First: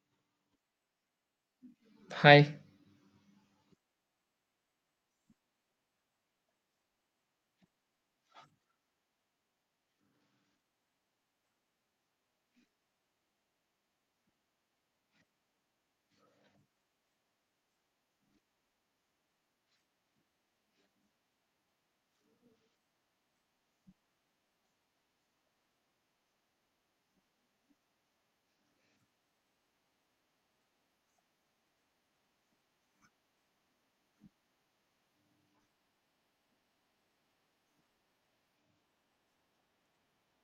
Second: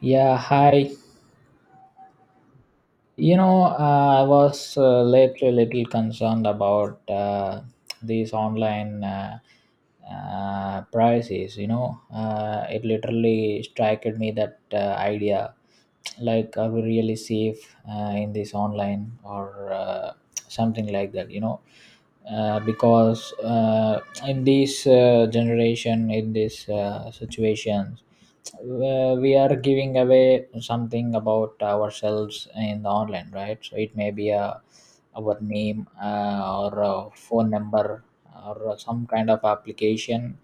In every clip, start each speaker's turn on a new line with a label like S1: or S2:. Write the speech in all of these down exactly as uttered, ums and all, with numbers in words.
S1: Yeah, hi.
S2: Hi.
S1: You know, uh, I was uh, lately a little concerned about uh, these online uh, uh, prices. You know, uh, it literally struck me that uh, idea, like, are we really safe uh, in this online, or uh, something like that? You know, uh, because uh, in this uh, generation, in this uh, situation, uh, we are giving away something about ourselves in the online, right? So it may be a our name, uh, or a phone number, or some kind of application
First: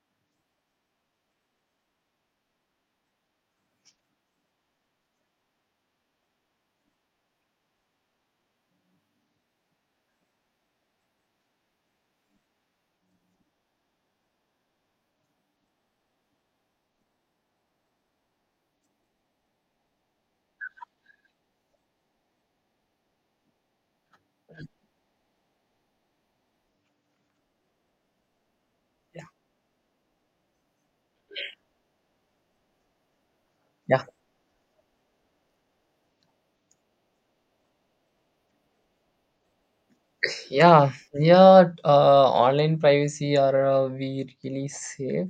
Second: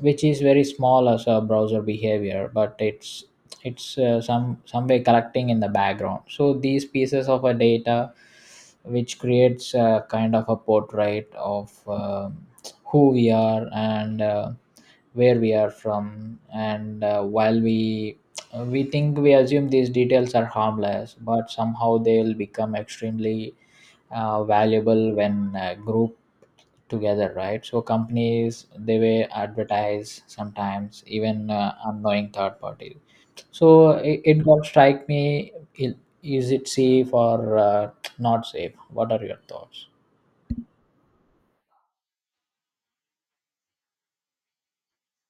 S1: which is very small as a browser behavior, but it's it's uh, some some way collecting in the background. So these pieces of a data which creates a kind of a portrait of um who we are and uh, where we are from, and uh, while we we think, we assume these details are harmless, but somehow they'll become extremely uh, valuable when uh, grouped together, right? So companies, they
S2: Yeah.
S1: will advertise, sometimes even uh, unknowing third parties. So
S2: Yeah.
S1: it, it got strike me, i- is it safe or uh, not safe? What are your thoughts?
S2: Yeah, yeah. Uh, online privacy, are uh, we really safe?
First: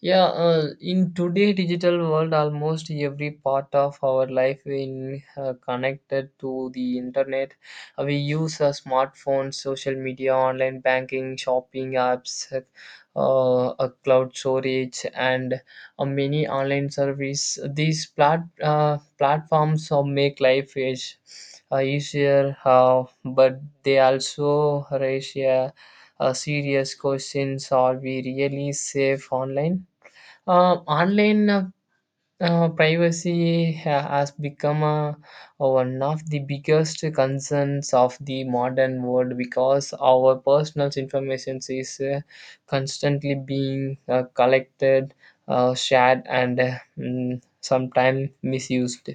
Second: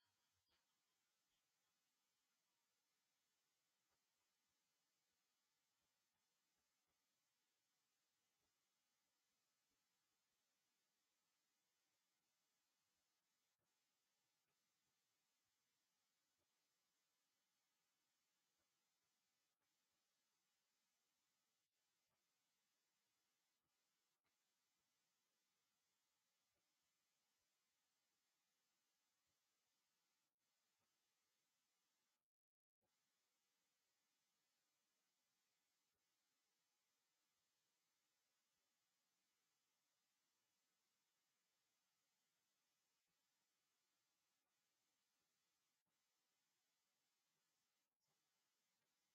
S2: Yeah. Uh, in today digital world, almost every part of our life in uh, connected to the internet. Uh, we use uh, smartphones, social media, online banking, shopping apps, uh, uh, cloud storage, and or many online service. These plat, uh, platforms uh, make life is, uh, easier, uh, but they also raise a, a serious questions: Are we really safe online? Uh, online uh, uh, privacy ha- has become a, a one of the biggest concerns of the modern world because our personal information is uh, constantly being uh, collected, uh, shared, and uh, mm, sometimes misused.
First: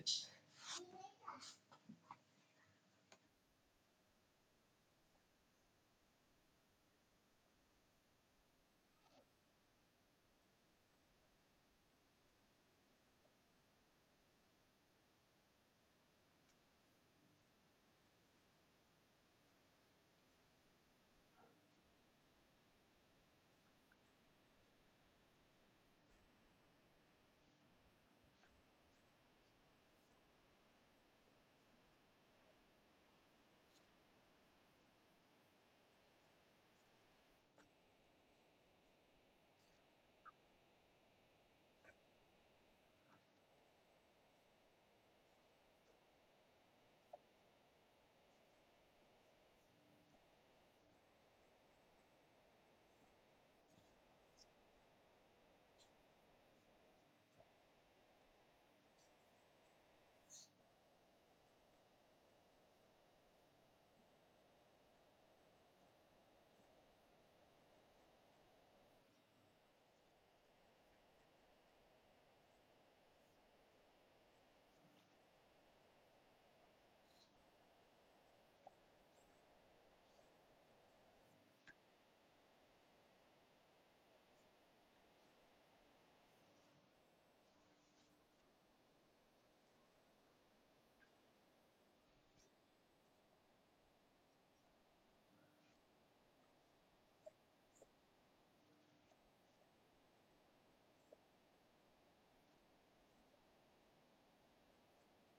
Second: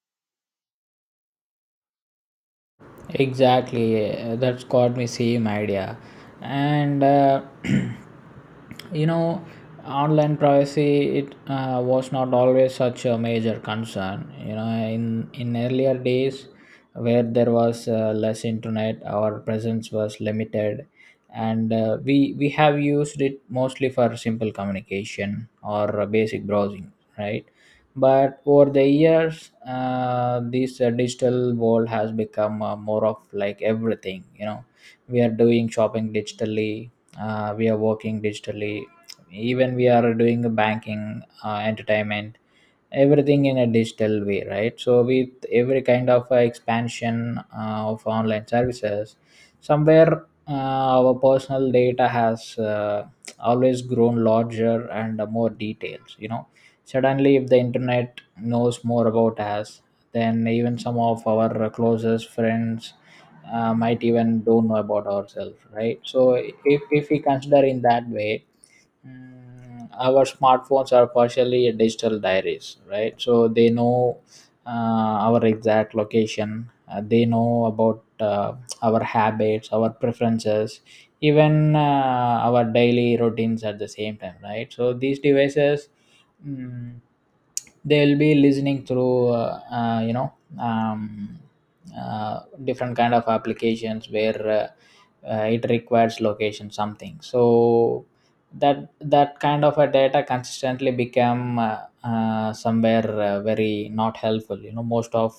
S1: Exactly, uh, that's got me same idea, and uh, you know, online privacy, it uh, was not always such a major concern. You know, in in earlier days, where there was uh, less internet, our presence was limited, and uh, we we have used it mostly for simple communication or uh, basic browsing, right? But over the years, uh, this uh, digital world has become uh, more of like everything, you know. We are doing shopping digitally, uh, we are working digitally, even we are doing banking, uh, entertainment, everything in a digital way, right? So with every kind of uh, expansion uh, of online services, somewhere uh, our personal data has uh, always grown larger, and uh, more details, you know. Suddenly if the internet knows more about us then even some of our closest friends, uh, might even don't know about ourselves, right? So if, if we consider in that way, Mm, our smartphones are partially digital diaries, right? So they know uh, our exact location, uh, they know about uh, our habits, our preferences, even uh, our daily routines at the same time, right? So these devices, mm, they'll be listening through uh, uh, you know um, uh, different kind of applications where uh, uh, it requires location something. So that that kind of a data consistently become uh, uh, somewhere uh, very not helpful, you know. Most of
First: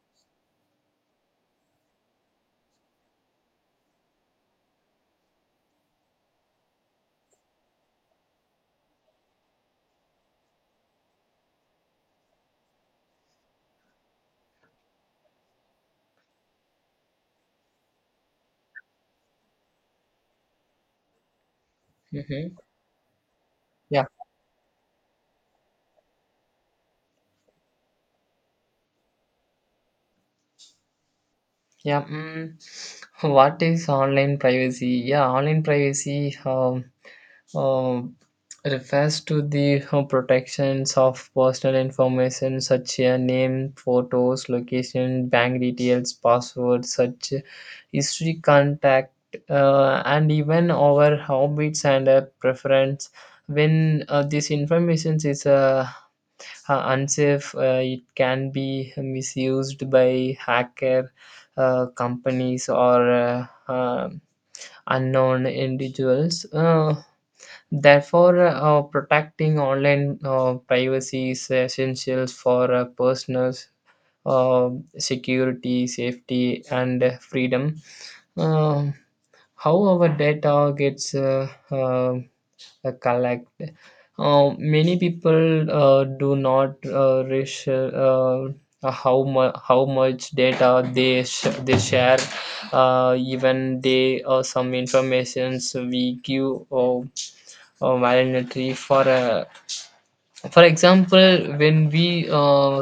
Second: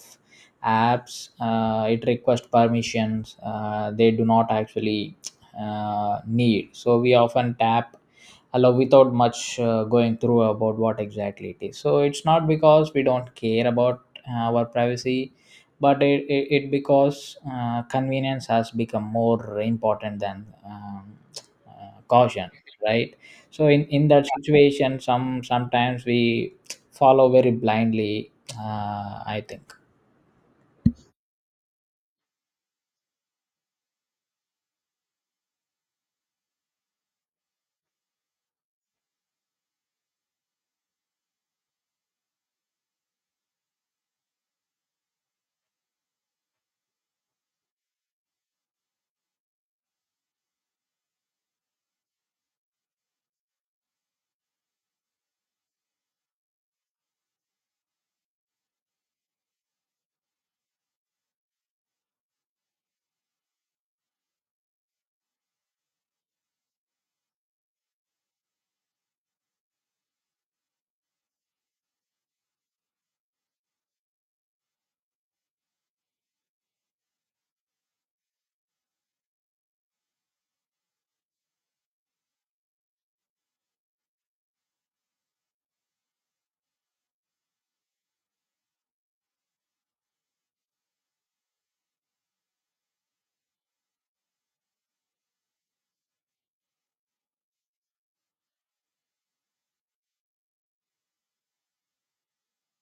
S1: apps, uh, it requests permissions uh, they do not actually uh, need, so we often tap allow without much uh, going through about what exactly it is. So it's not because we don't care about uh, our privacy, but it, it, it because uh, convenience has become more important than um, uh, caution,
S2: Mm-hmm.
S1: right? So in,
S2: Yeah,
S1: in that situation, some sometimes we follow very blindly, uh, I think.
S2: yeah. Mm. What is online privacy? Yeah, online privacy. Um, um, Refers to the uh, protections of personal information such as name, photos, location, bank details, passwords, such history, contact, uh, and even our habits and uh, preference. When uh, this information is uh, uh, unsafe, uh, it can be misused by hacker uh, companies or uh, um unknown individuals. Uh, Therefore, uh, protecting online uh, privacy is essential for uh, personal uh, security, safety, and uh, freedom. Um how our data gets uh, uh, collected. Uh, many people uh, do not uh, reach uh, how, mu- how much data they, sh- they share, uh, even they uh, some informations we give. Uh, uh, mandatory for uh, for example, when we uh,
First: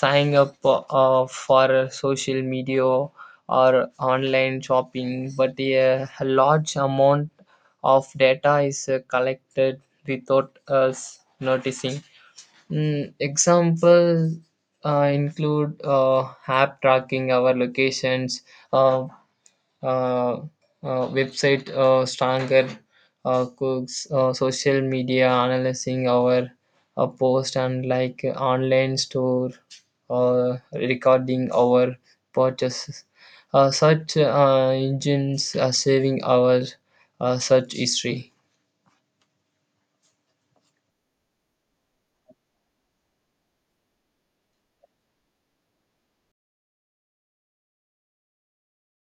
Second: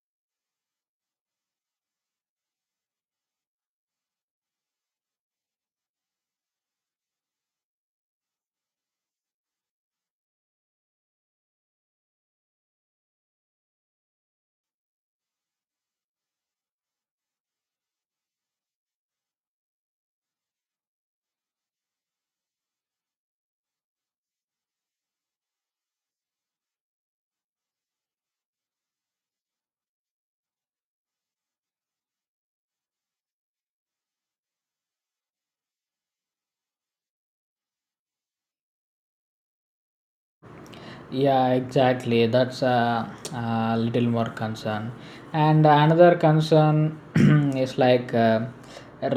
S2: sign up uh, for a social media or online shopping, but a large amount of data is uh, collected without us noticing. Mm, example uh, include uh, app tracking our locations, uh, uh, uh, website uh, stronger uh, cooks, uh, social media analyzing our uh, post and like, uh, online store uh, recording our purchases, uh, such uh, engines are saving our uh, search history.
S1: Yeah, exactly, that's a, a little more concern. And another concern is like uh,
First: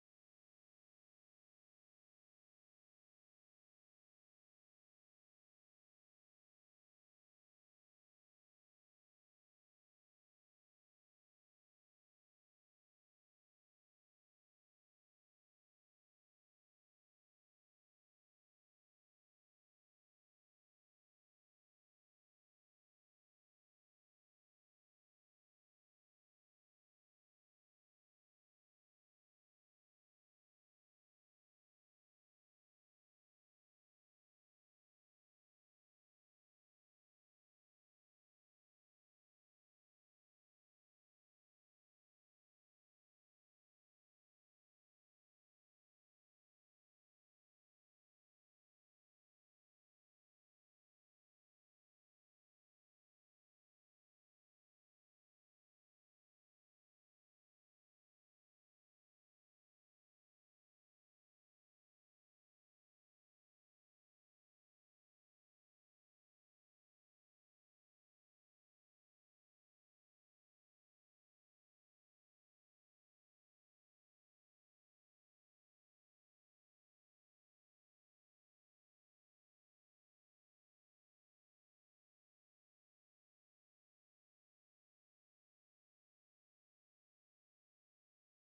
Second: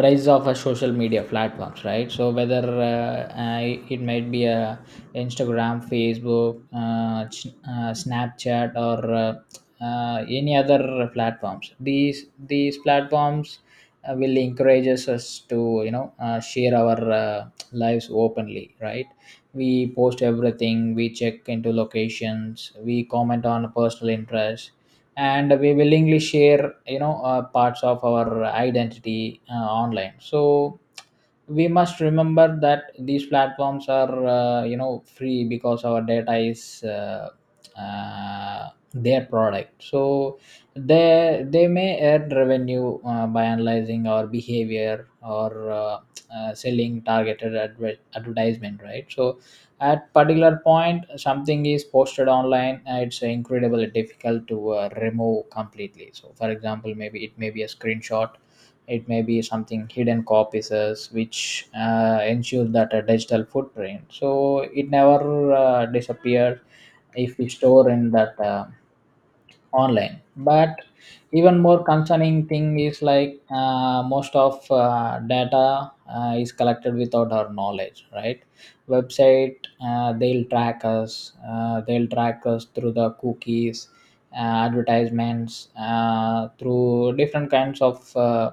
S1: rise of a social media platforms, right? So whether uh, uh, it might be a Instagram, Facebook, uh, ch- uh, Snapchat, or uh, uh, any other platforms, these these platforms uh, will encourage us to, you know, uh, share our uh, lives openly, right? We post everything, we check into locations, we comment on personal interests, and we willingly share, you know, uh, parts of our identity uh, online. So we must remember that these platforms are, uh, you know, free because our data is uh, uh, their product. So they they may earn revenue uh, by analyzing our behavior, or uh, uh, selling targeted adver- advertisement, right? So at particular point something is posted online, uh, it's incredibly difficult to uh, remove completely. So for example, maybe it may be a screenshot, it may be something hidden copies as, which uh, ensure that a digital footprint, so it never uh, disappears if we store in that uh, online. But even more concerning thing is like, uh, most of uh, data uh, is collected without our knowledge, right? Website, uh, they'll track us uh, they'll track us through the cookies, uh, advertisements, uh, through different kinds of uh,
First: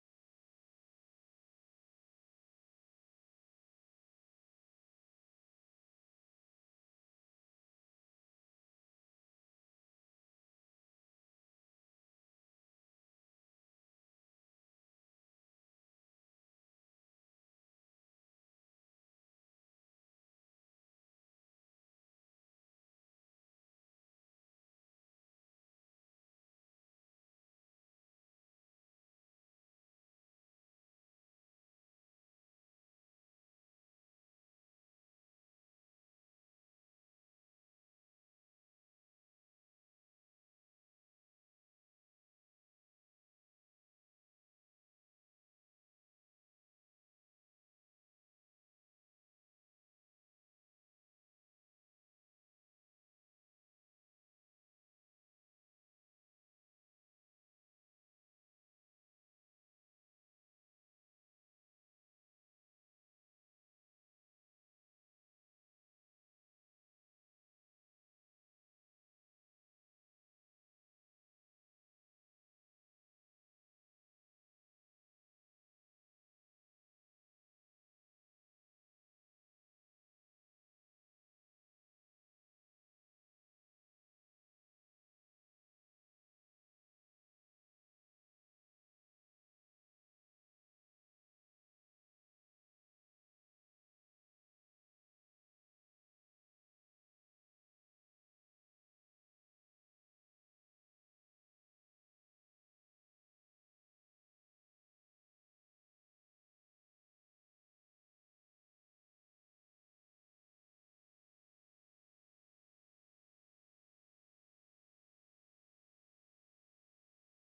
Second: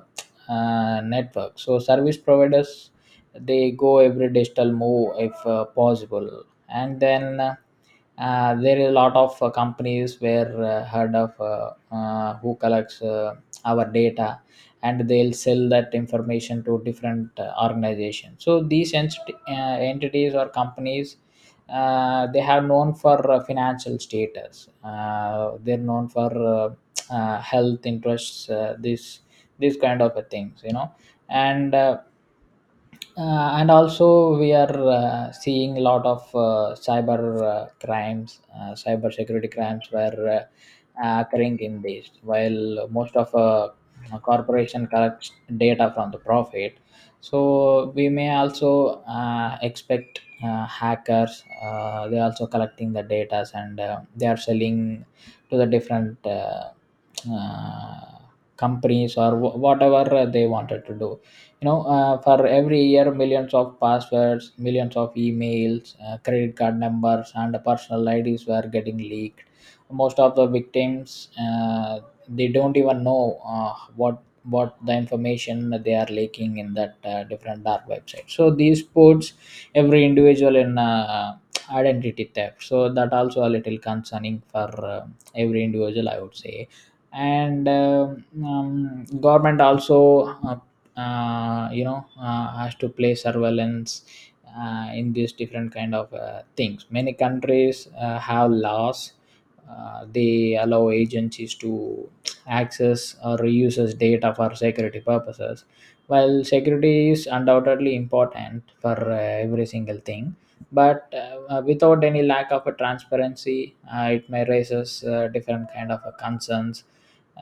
S1: uh, networks. So service providers, they go every digital move if uh, possible. And then uh, uh, there is a lot of uh, companies where uh, heard of uh, uh, who collects uh, our data, and they'll sell that information to different uh, organizations. So these ent- uh, entities or companies, uh, they have known for uh, financial status, uh, they're known for uh, uh, health interests, uh, this this kind of a things, you know. And uh, uh, and also we are uh, seeing a lot of uh, cyber uh, crimes, uh, cyber security crimes were uh, uh, occurring in this. While most of uh, corporation collects data from the profit, so we may also uh, expect uh, hackers, uh, they also collecting the data, and uh, they are selling to the different uh, uh, companies, or wh- whatever they wanted to do, you know. Uh, for every year, millions of passwords, millions of emails, uh, credit card numbers and personal IDs were getting leaked. Most of the victims, uh, they don't even know uh, what what the information they are leaking in that, uh, different dark website. So these puts every individual in uh, identity theft, so that also a little concerning for uh, every individual, I would say. And um, um, government also, uh, uh, you know uh, has to play surveillance uh, in these different kind of uh, things. Many countries uh, have laws, uh, they allow agencies to access or reuses data for security purposes. While security is undoubtedly important for uh, every single thing, but uh, uh, without any lack of a transparency, uh, it may raises uh, different kind of uh, concerns.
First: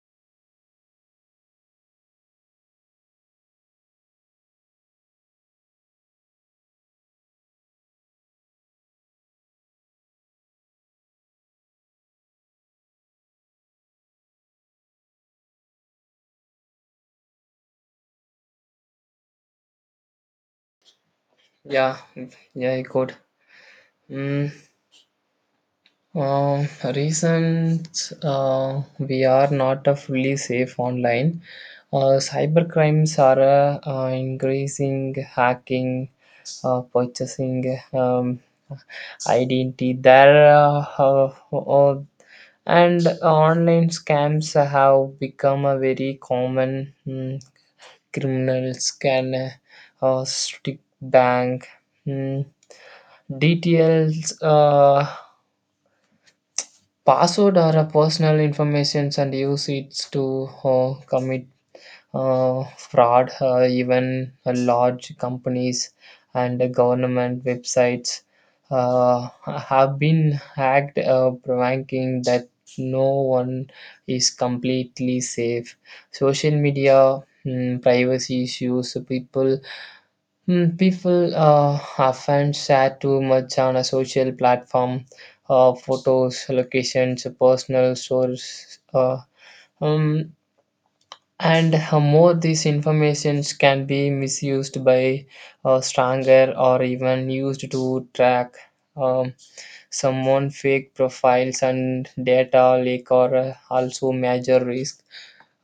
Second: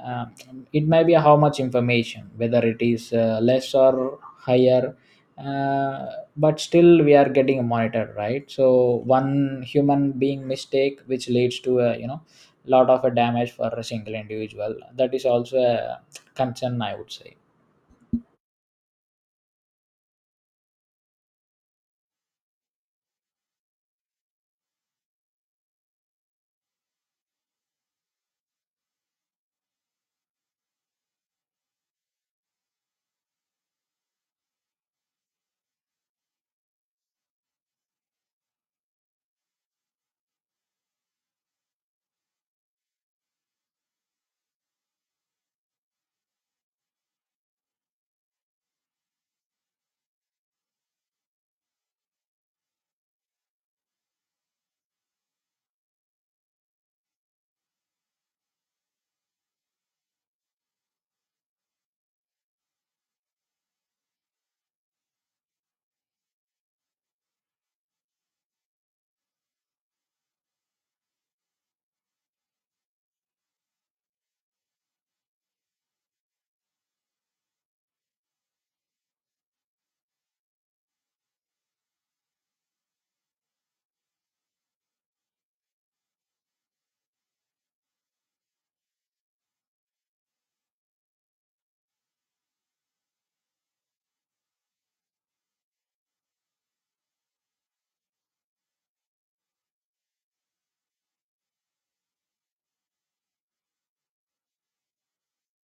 S1: um, it may be how much information, whether it is uh, less or higher, uh, but still we are getting monitored, right? So one human being mistake, which leads to a, you know, lot of a damage for a single individual, that is also a concern, I would say.
S2: Yeah, yeah, I could. Mm. Um, recent, uh, we are not uh, fully safe online. Uh, cybercrimes are uh, uh, increasing, hacking, uh, purchasing um, identity. There. Uh, uh, uh, and online scams have become a very common. Mm, criminals can uh, uh, stick bank mm, details. Uh, password or a personal informations and use it to uh, commit uh, fraud. Uh, even uh, large companies and uh, government websites uh, have been hacked, uh, provoking that no one is completely safe. Social media mm, privacy issues. People Mm, people uh, often share too much on a social platform, uh, photos, locations, personal stories, uh, um, and uh, more these informations can be misused by uh, stronger or even used to track. Um, Someone fake profiles and data leak are uh, also major risk.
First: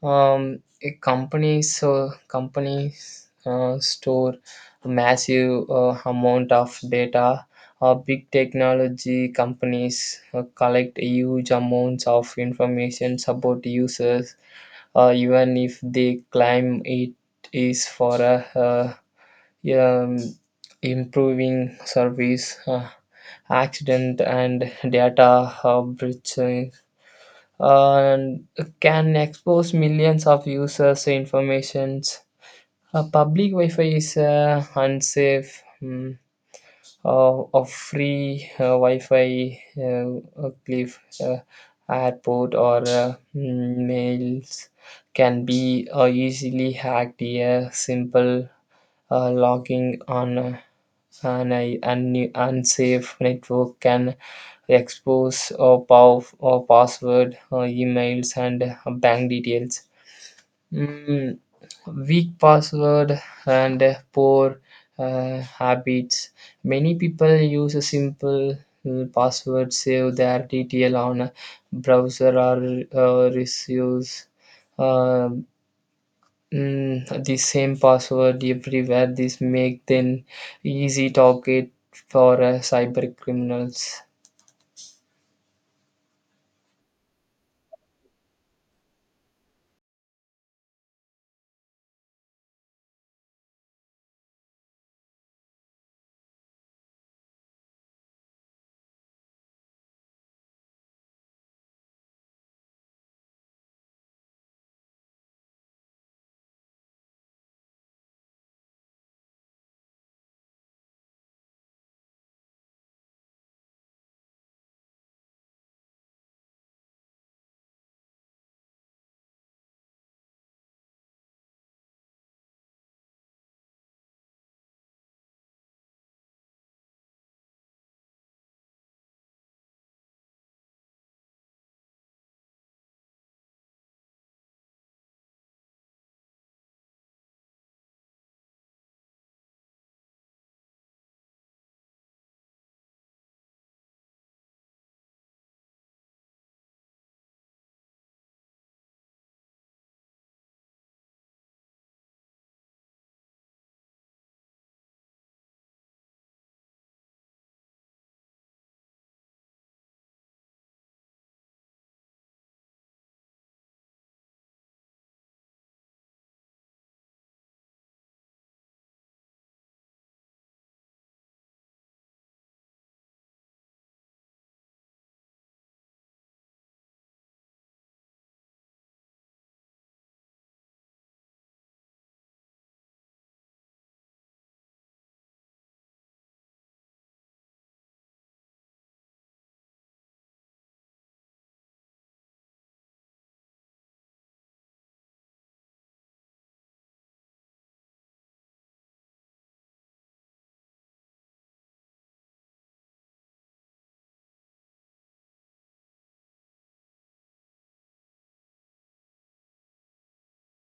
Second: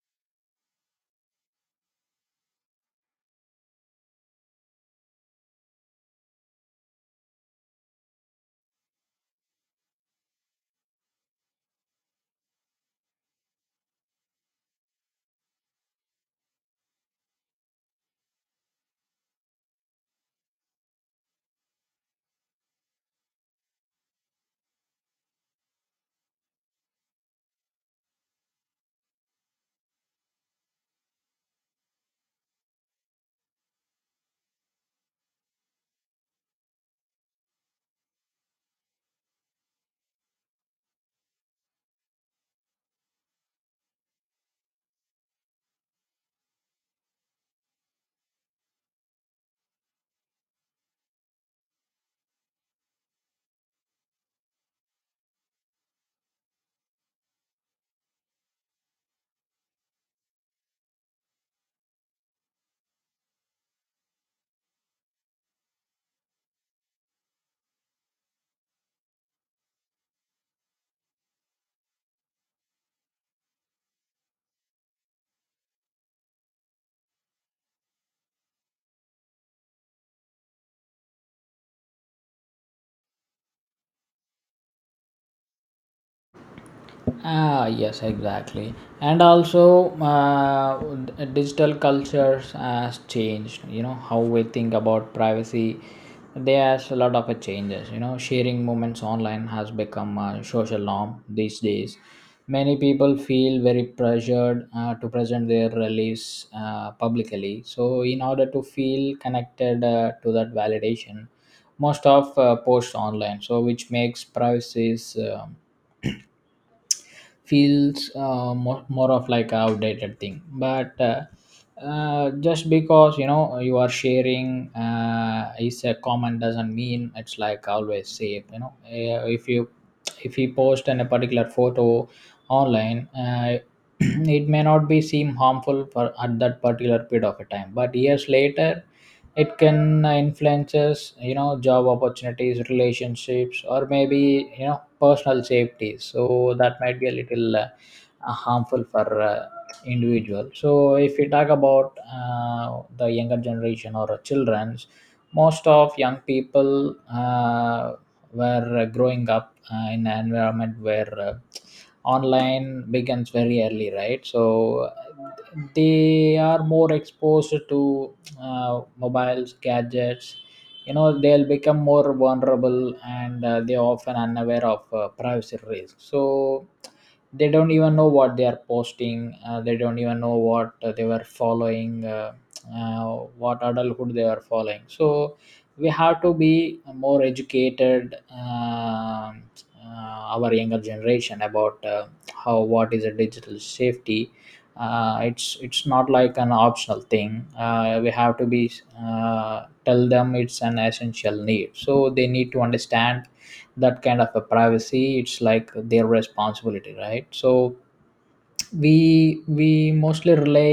S2: um, A companies uh, companies uh, store a massive uh, amount of data. Uh, big technology companies uh, collect huge amounts of information about users, uh, even if they claim it is for a, uh um, improving service, uh, accident, and data uh, breaching, and can expose millions of users' informations. Uh, public Wi-Fi is uh, unsafe. Mm, uh, of free uh, Wi-Fi uh, cliff uh, airport or uh, mm, mails can be uh, easily hacked. A simple uh, logging on uh, an un- unsafe network can expose uh, pow- uh, password, uh, emails, and uh, bank details. Mm, Weak password and uh, poor uh, habits. Many people use a simple uh, password, save their detail on a browser or uh, receives Mm, the same password everywhere. This make them easy target for uh, cyber criminals.
S1: Ah, yes, exactly. And also, uh, d- digital cultures has changed, you know, how we think about privacy. There's a lot of uh, changes. You know, sharing moments online has become a social norm these days. Many people feel very pressured uh, to present their release uh, publicly. So, in order to feel connected uh, to that validation, most of uh, posts online. So, which makes privacies um feels uh, more, more of like a outdated thing, but uh, uh, just because, you know, you are sharing uh, is a common doesn't mean it's like always safe, you know. Uh, if you, if you post in a particular photo online, uh, it may not be seem harmful for at that particular period of a time, but years later it can influences, you know, job opportunities, relationships, or maybe, you know, personal safety. So that might be a little uh, harmful for uh, individual. So if we talk about uh, the younger generation or children's, most of young people uh, were uh, growing up uh, in an environment where uh, online begins very early, right? So uh, they are more exposed to uh, mobiles, gadgets, you know, they'll become more vulnerable, and uh, they're often unaware of uh, privacy risks. So they don't even know what they are posting, uh, they don't even know what uh, they were following, uh, uh, what adulthood they are following. So we have to be more educated, um uh, our younger generation about uh, how, what is a digital safety. Uh, it's it's not like an optional thing, uh, we have to be uh, tell them it's an essential need. So they need to understand that kind of a privacy, it's like their responsibility, right? So we we mostly rely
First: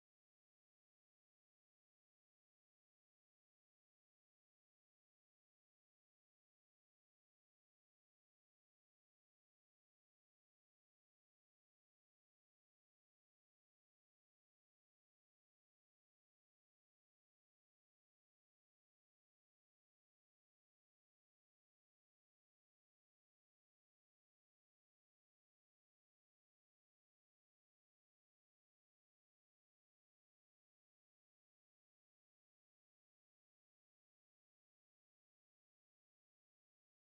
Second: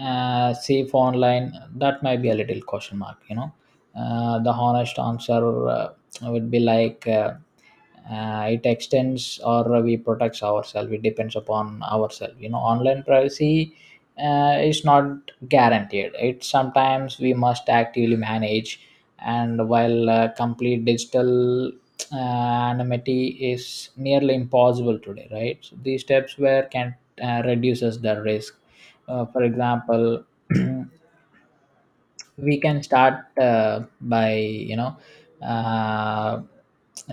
S1: uh, safe online, that might be a little question mark, you know. Uh, the honest answer uh, would be like uh, uh, it extends or we protects ourselves, it depends upon ourselves, you know. Online privacy uh, is not guaranteed, it sometimes we must actively manage. And while uh, complete digital uh, anonymity is nearly impossible today, right? So these steps where can uh, reduces the risk. Uh, for example, we can start uh, by you know uh,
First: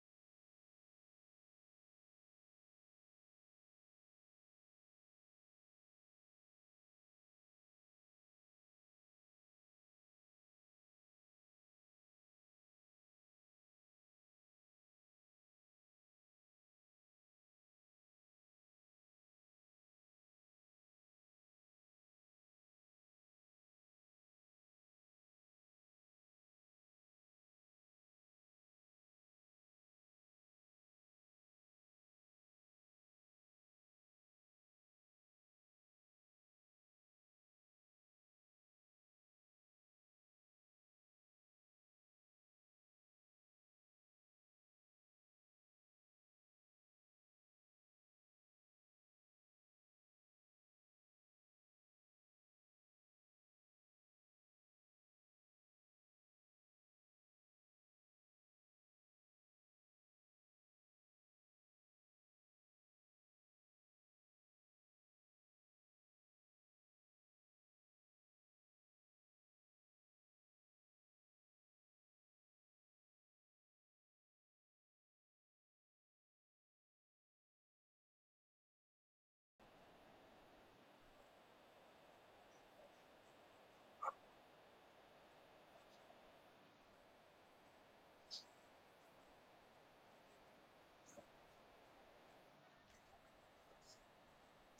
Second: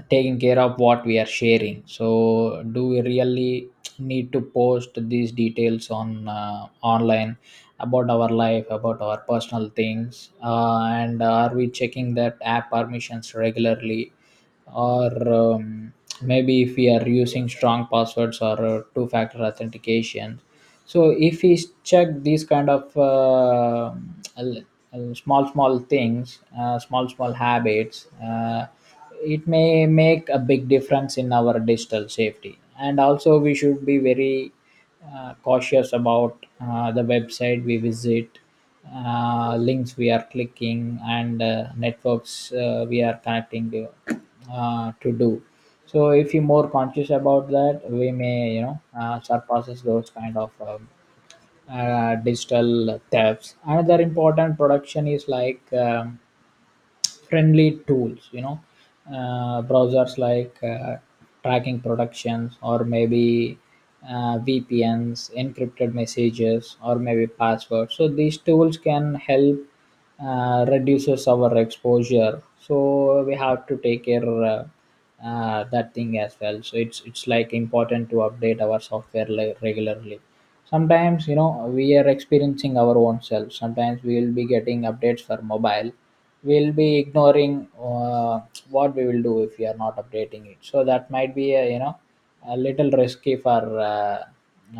S1: taking care of what we are sharing. So do we really need to post these details on uh, online about our life, about our personal things, uh, and are we checking that app permissions regularly, or um, maybe if we are using strong passwords or uh, two factor authentication. So if we check these kind of uh, l- l- small small things, uh, small small habits, uh, it may make a big difference in our digital safety. And also we should be very uh, cautious about uh, the website we visit, uh, links we are clicking, and uh, Networks uh, we are connecting uh, to do. So if you're more conscious about that, we may you know uh, surpasses those kind of um, uh, digital thefts. Another important production is like. Um, friendly tools, you know uh, browsers like, uh, tracking productions, or maybe uh, vpns, encrypted messages, or maybe passwords. So these tools can help uh, reduces our exposure, so we have to take care uh, uh, that thing as well. So it's it's like important to update our software like regularly. Sometimes you know we are experiencing our own self, sometimes we will be getting updates for mobile. We'll be ignoring, uh, what we will do if we are not updating it, so that might be a, you know, a little risky for uh,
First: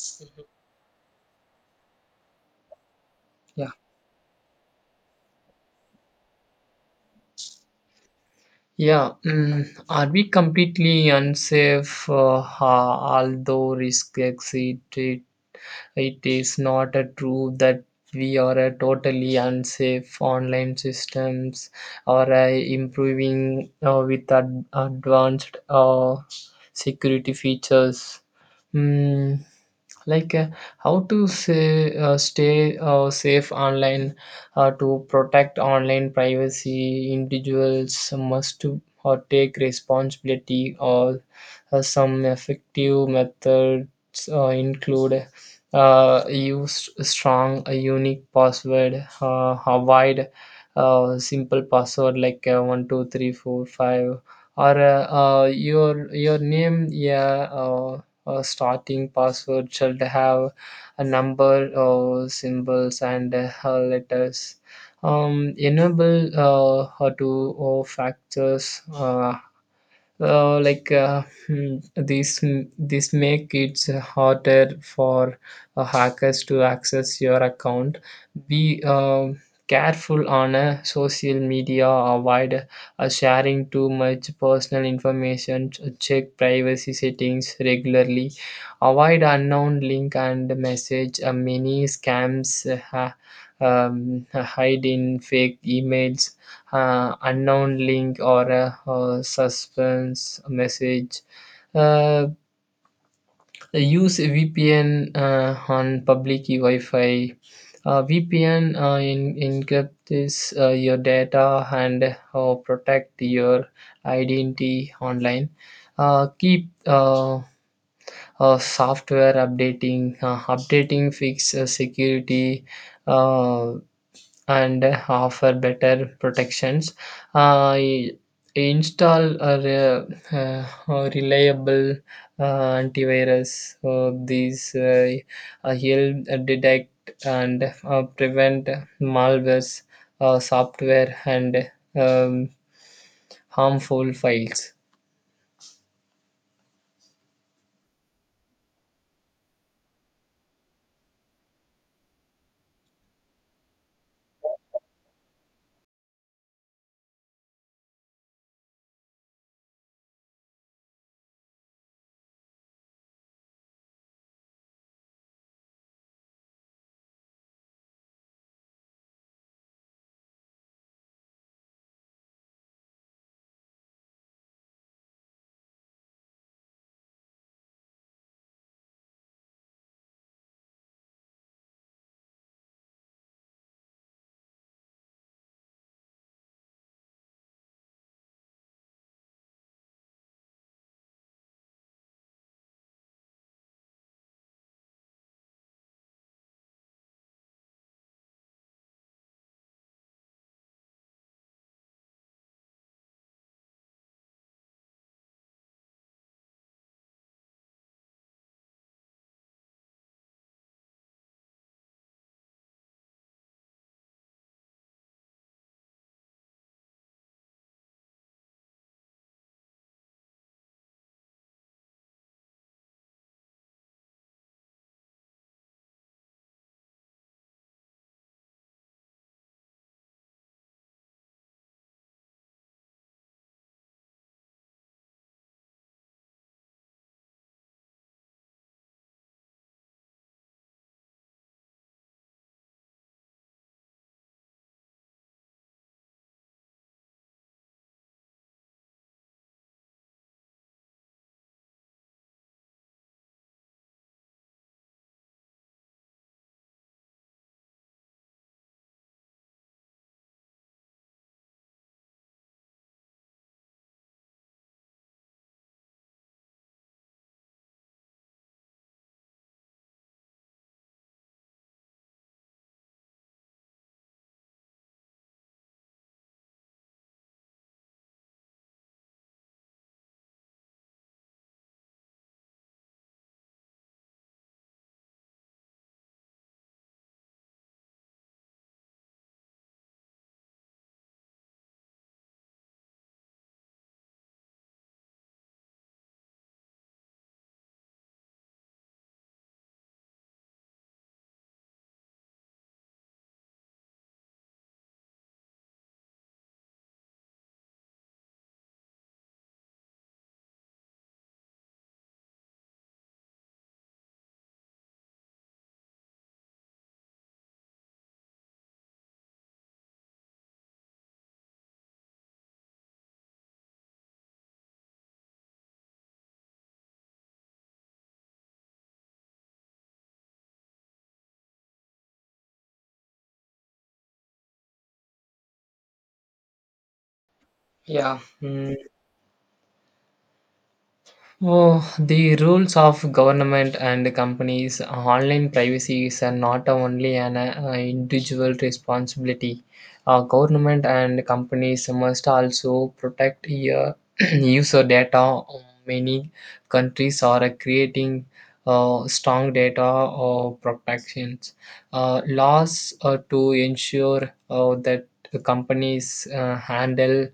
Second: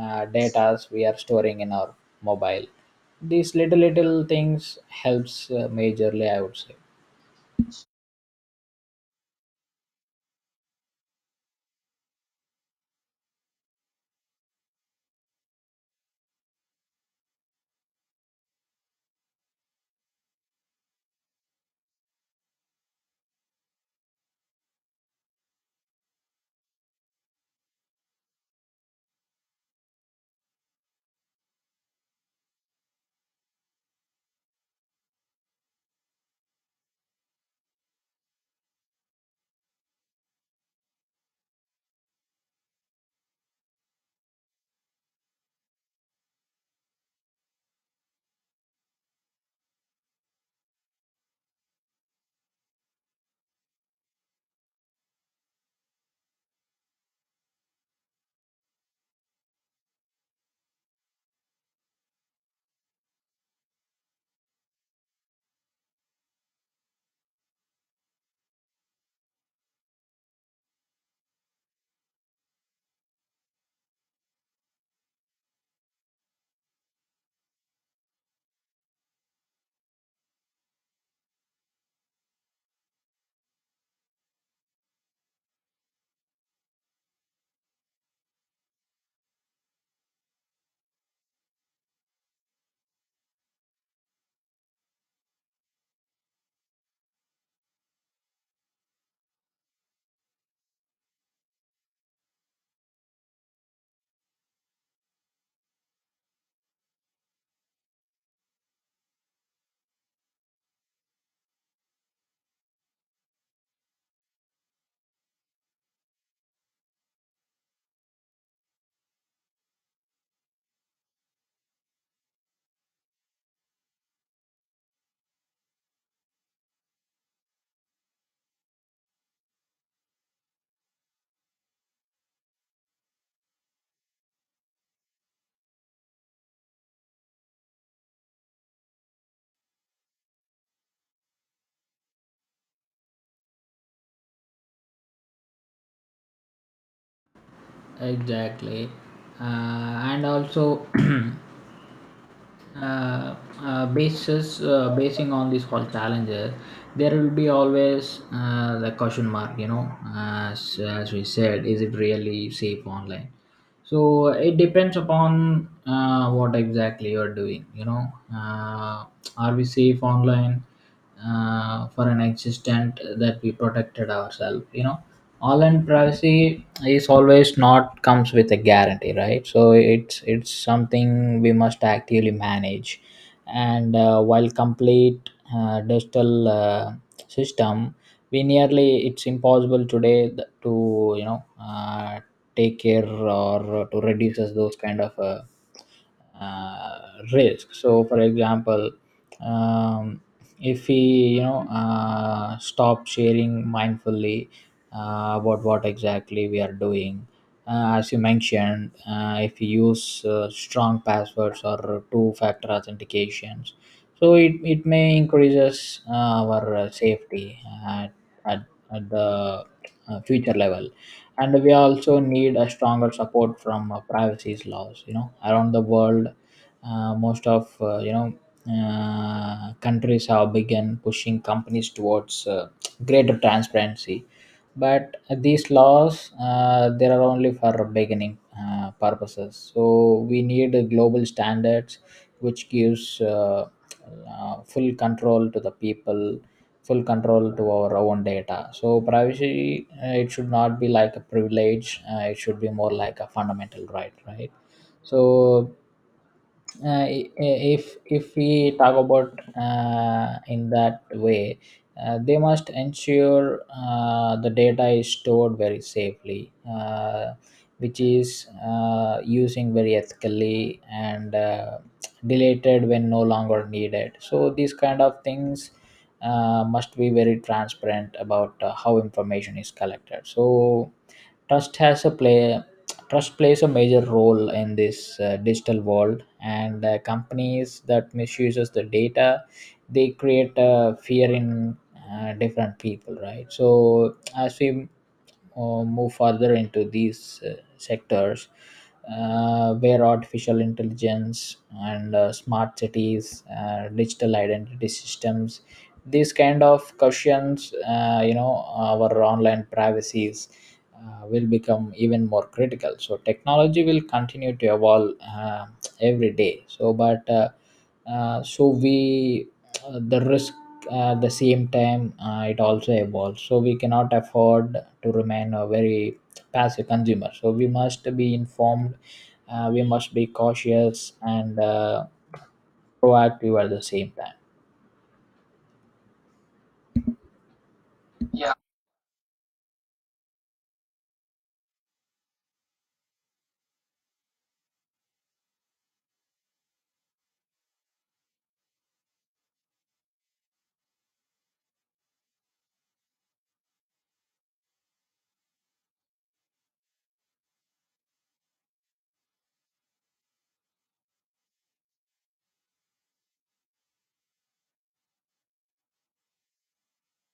S1: uh, data we are storing in our mobile. These
S2: Yeah,
S1: little little things helps uh, majorly, I would say.
S2: yeah. Mm, are we completely unsafe? Uh, ha- although risk exit, it, it is not a true that we are a totally unsafe online systems or uh, improving uh, with ad- advanced uh, security features. Mm, like, uh, how to say, uh, stay uh, safe online uh, to protect online privacy individuals must to uh, take responsibility or uh, some effective methods uh, include uh, use strong a unique password, uh, avoid uh, simple password like uh, one two three four or uh, uh, your your name, yeah, uh, uh, starting password should have a number, uh, symbols and uh, letters. Um, enable uh, uh, to uh, factors, uh, uh, like, uh, hmm, this this make it harder for uh, hackers to access your account. Be um careful on uh, social media. Avoid uh, sharing too much personal information. Check privacy settings regularly. Avoid unknown link and message. Uh, many scams uh, ha- um, hide in fake emails, uh, unknown link or a, uh suspense message. Uh, Use V P N uh, on public Wi-Fi. Uh, V P N uh, in, encrypts uh, your data and uh, protect your identity online. Uh, keep uh, uh, software updating. Uh, updating fix uh, security uh, and uh, offer better protections. Uh, i- Install a re- uh, a reliable uh, antivirus. So these uh, uh, help detect and uh, prevent malwares, uh, software, and um, harmful files.
S1: Exactly. Uh, and also, uh, uh, basis uh, basing on these whole challenges, there will be always uh, the question mark. You know, as as we said, is it really safe online? So it depends upon uh, what exactly you're doing. You know, uh, are we safe online uh, for an existent that we protected ourselves? You know, online privacy is always not comes with a guarantee, right? So it's it's something we must actively manage. And uh, while complete uh, digital uh, system, we nearly it's impossible today th- to, you know, uh, take care or to reduce us those kind of uh, uh, risk. So for example, um, if we, you know uh, stop sharing mindfully uh, about what exactly we are doing. Uh, as you mentioned, uh, if you use uh, strong passwords or two-factor authentications, so it, it may increases uh, our uh, safety at, at, at the uh, future level. And we also need a stronger support from uh, privacy laws, you know, around the world. Uh, most of, uh, you know, uh, countries have begun pushing companies towards uh, greater transparency, but these laws, uh, they are only for beginning uh, purposes. So we need global standards which gives uh, uh, full control to the people, full control to our own data. So privacy, uh, it should not be like a privilege, uh, it should be more like a fundamental right, right? So uh, i- if if we talk about uh, in that way, uh, they must ensure uh, the data is stored very safely, uh, which is uh, using very ethically, and uh, deleted when no longer needed. So these kind of things uh, must be very transparent about uh, how information is collected. So trust has a play trust plays a major role in this uh, digital world, and uh, companies that misuses the data, they create uh, fear in uh, different people, right? So as we or move further into these uh, sectors uh, where artificial intelligence and uh, smart cities, uh, digital identity systems, these kind of questions, uh, you know, our online privacies uh, will become even more critical. So technology will continue to evolve uh, every day. So, but uh, uh, so we uh, the risk at the same time, uh, it also evolves, so we cannot afford to remain a very passive consumer. So we must be informed, uh, we must be cautious, and uh, proactive at the same time.
S2: Yeah. Mm, Oh, the rules of government and companies: online privacy is uh, not only an uh, individual responsibility. Uh, government and companies must also protect your user data. Many countries are creating uh, strong data uh, protections uh, laws uh, to ensure uh, that the companies uh, handle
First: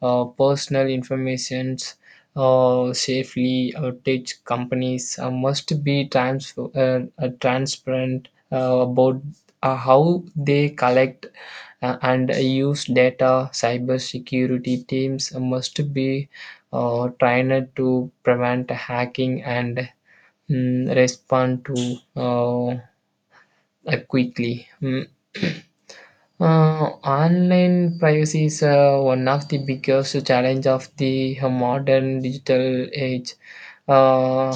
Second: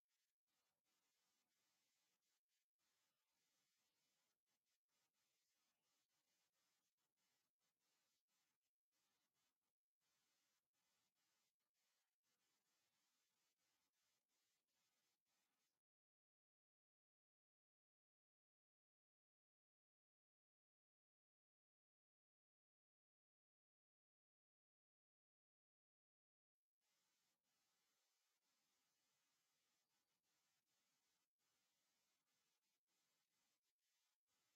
S2: uh, personal informations uh, safely. Uh, tech companies uh, must be trans- uh, uh, transparent uh, about uh, how they collect uh, and use data. Cybersecurity teams must be uh, trained to prevent hacking and mm, respond to uh, uh, quickly. Mm. Uh, online privacy is uh, one of the biggest challenge of the modern digital age. Uh,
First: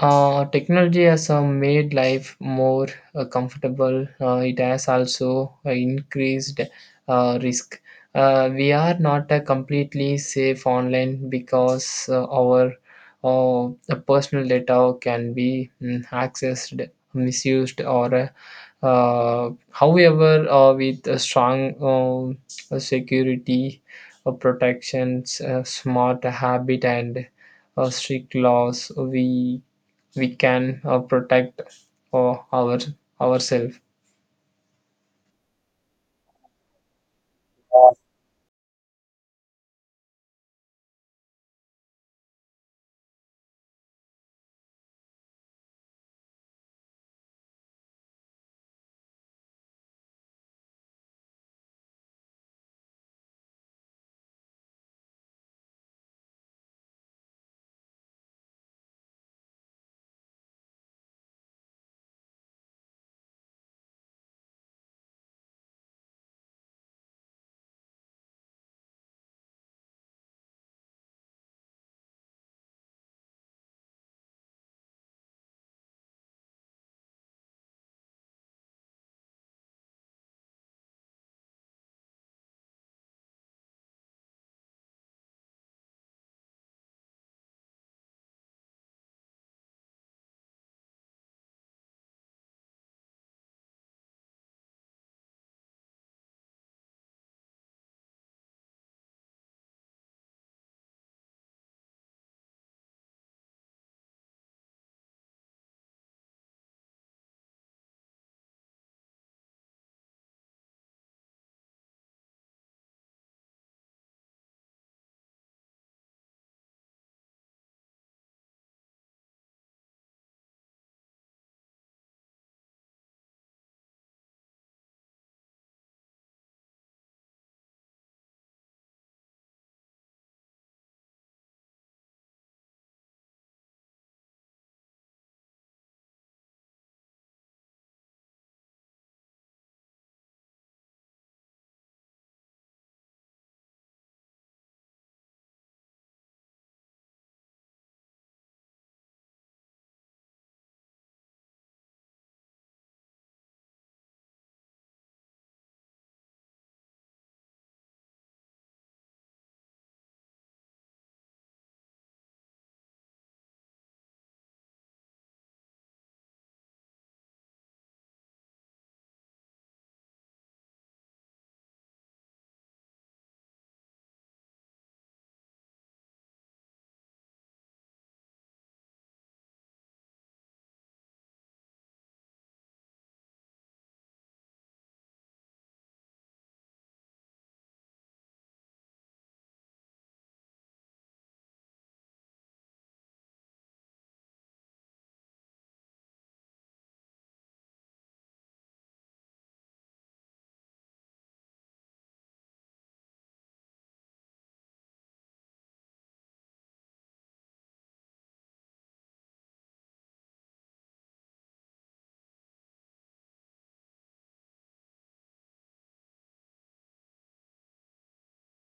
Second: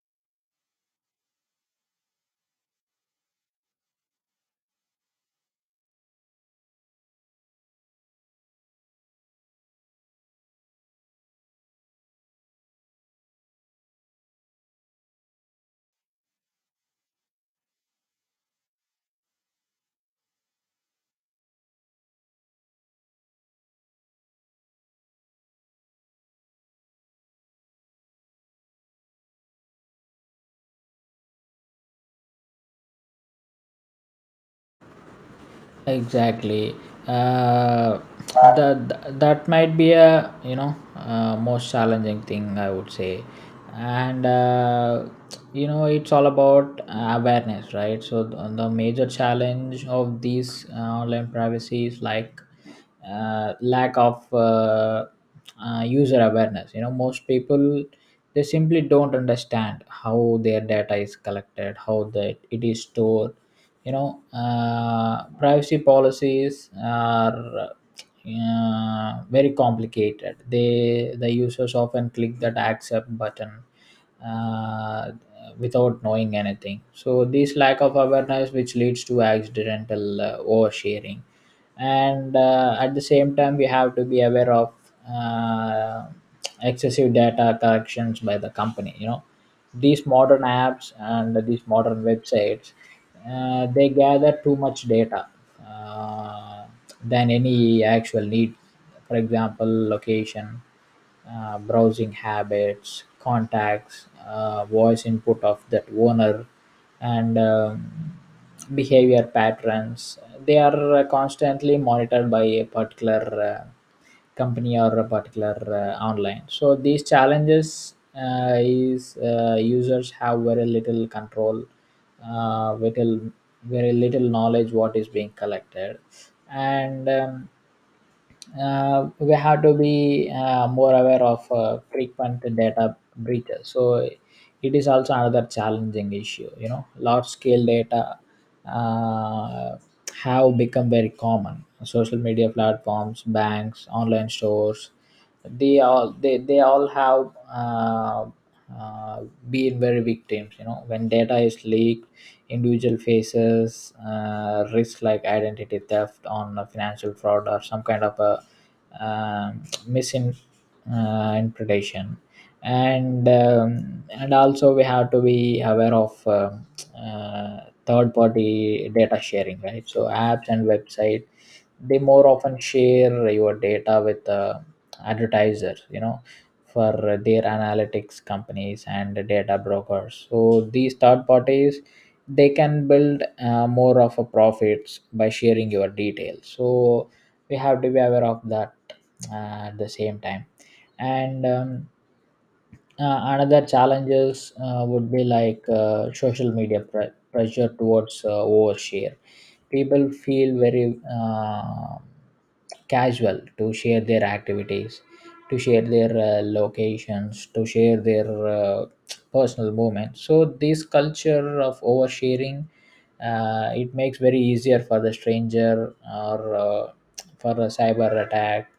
S2: uh, Technology has uh, made life more uh, comfortable. Uh, it has also uh, increased uh, risk. Uh, we are not uh, completely safe online because uh, our uh, personal data can be mm, accessed, misused, or uh, uh, however, uh, with a strong um, uh, security uh, protections, uh, smart habit, and uh, strict laws, we we can uh, protect for our ourselves.
S1: Exactly. uh, that that might be a, you know, uh, most challenging thing, I would say. And uh, you know, it's all about awareness, right? So th- the major challenge of these uh, online privacy is like uh, lack of uh, uh, user awareness. You know, most people, they simply don't understand how their data is collected, how that it is stored. You know, uh, privacy policies are uh, very complicated, they the users often click that accept button, uh, without knowing anything. So this lack of awareness which leads to accidental uh, oversharing. And uh, at the same time, we have to be aware of uh, excessive data collections by the company. You know, these modern apps and these modern websites, uh, they gather too much data uh, than any actual need. For example, location, uh, browsing habits, contacts, uh, voice input of that owner, and um, behavior patterns, they are uh, constantly monitored by a particular uh, company or a particular uh, online. So these challenges, uh, is uh, users have very little control, uh, little very little knowledge what is being collected. And um, uh, we have to be uh, more aware of uh, frequent data breaches. So it is also another challenging issue. You know, large scale data uh, have become very common. Social media platforms, banks, online stores, they all they they all have uh, uh, been very victims. You know, when data is leaked, individual faces uh, risk like identity theft on a financial fraud or some kind of a um, misinterpretation. And um, and also we have to be aware of um uh, third party data sharing, right? So apps and website, they more often share your data with uh, advertisers, you know, for their analytics companies and data brokers. So these third parties, they can build uh, more of a profits by sharing your details. So we have to be aware of that uh, at the same time. And um, uh, another challenges uh, would be like uh, social media pre- pressure towards uh, overshare. People feel very uh, casual to share their activities, to share their uh, locations, to share their uh, personal moments. So this culture of oversharing, uh, it makes very easier for the stranger or uh, for a cyber attack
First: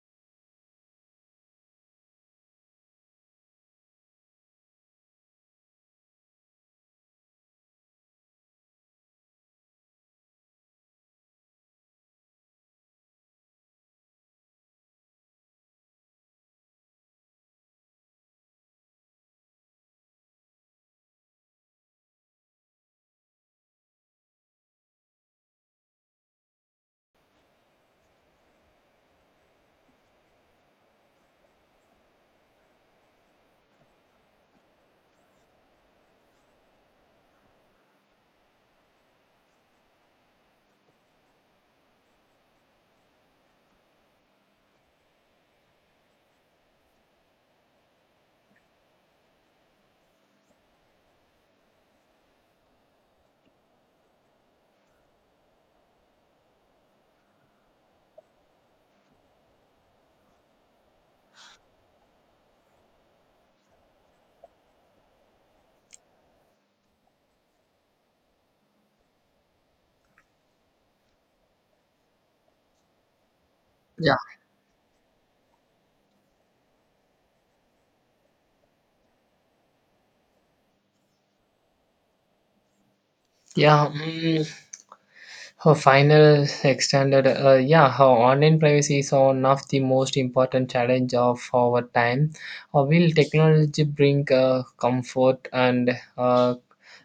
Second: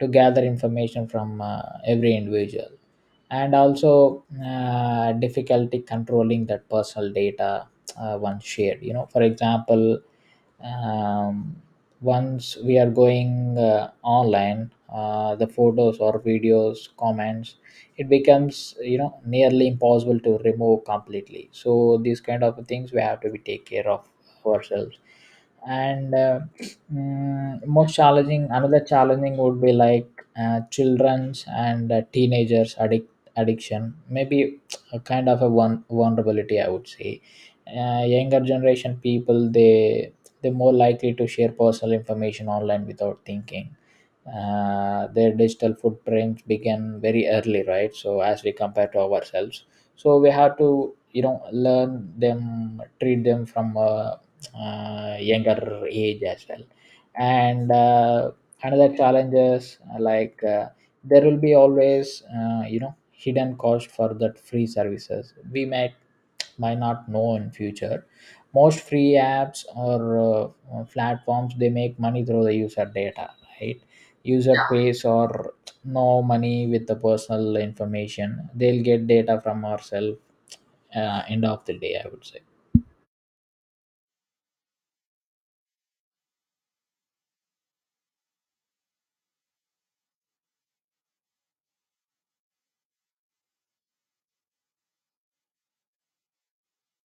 S1: to gather information from uh, every individual. And also uh, difficulty controlling that personal data uh, once shared. You know, for example, um, once we are going uh, online, uh, the photos or videos comments, it becomes, you know, nearly impossible to remove completely. So these kind of things we have to be take care of ourselves. And uh, mm, most challenging, another challenging would be like uh, children's and uh, teenagers addiction. Addiction maybe a kind of a one vulnerability, I would say. Uh, younger generation people, they they're more likely to share personal information online without thinking. Uh, their digital footprints begin very early, right? So as we compare to ourselves, so we have to, you know, learn them, treat them from a, uh younger age as well. And uh, another challenge is uh, like uh, there will be always, uh, you know, hidden cost for that free services we might might not know in future. Most free apps or uh, uh, platforms, they make money through the user data, right?
S2: Yeah.
S1: User, yeah, pays or no money with the personal information, they'll get data from ourselves uh, end of the day, I would say.
S2: Yeah. Mm, her final extended, uh, yeah, her online privacy is one of the most important challenge of our time. Uh, will technology bring uh, comfort and uh,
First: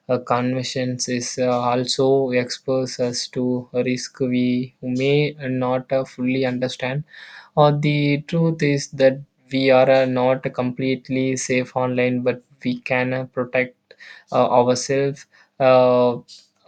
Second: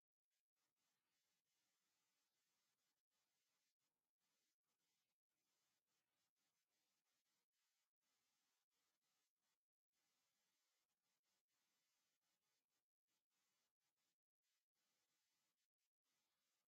S2: uh, convenience? Is uh, also expose us to a risk we may not uh, fully understand. Or the truth is that we are uh, not completely safe online, but we can uh, protect uh, ourselves uh,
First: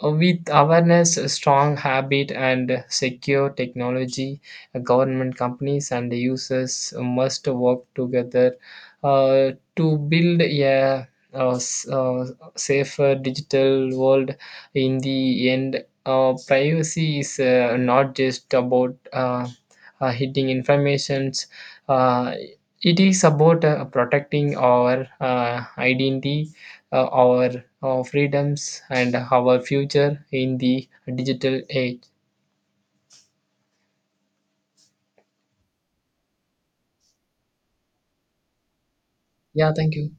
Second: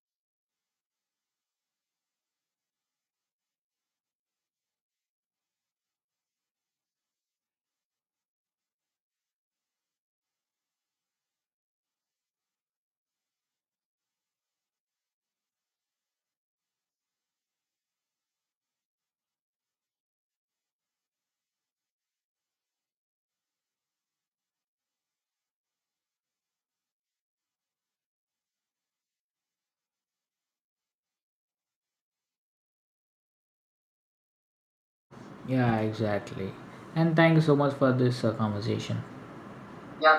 S2: with awareness, a strong habit, and secure technology. Uh, Government companies and users must work together uh, to build a uh, s- uh, safer digital world. In the end, uh, privacy is uh, not just about uh, uh, hiding informations. Uh, it is about uh, protecting our uh, identity, uh, our, our freedoms, and our future in the digital age.
S1: Yeah, exactly. And thank you so much for this uh, conversation.
S2: Yeah, thank you.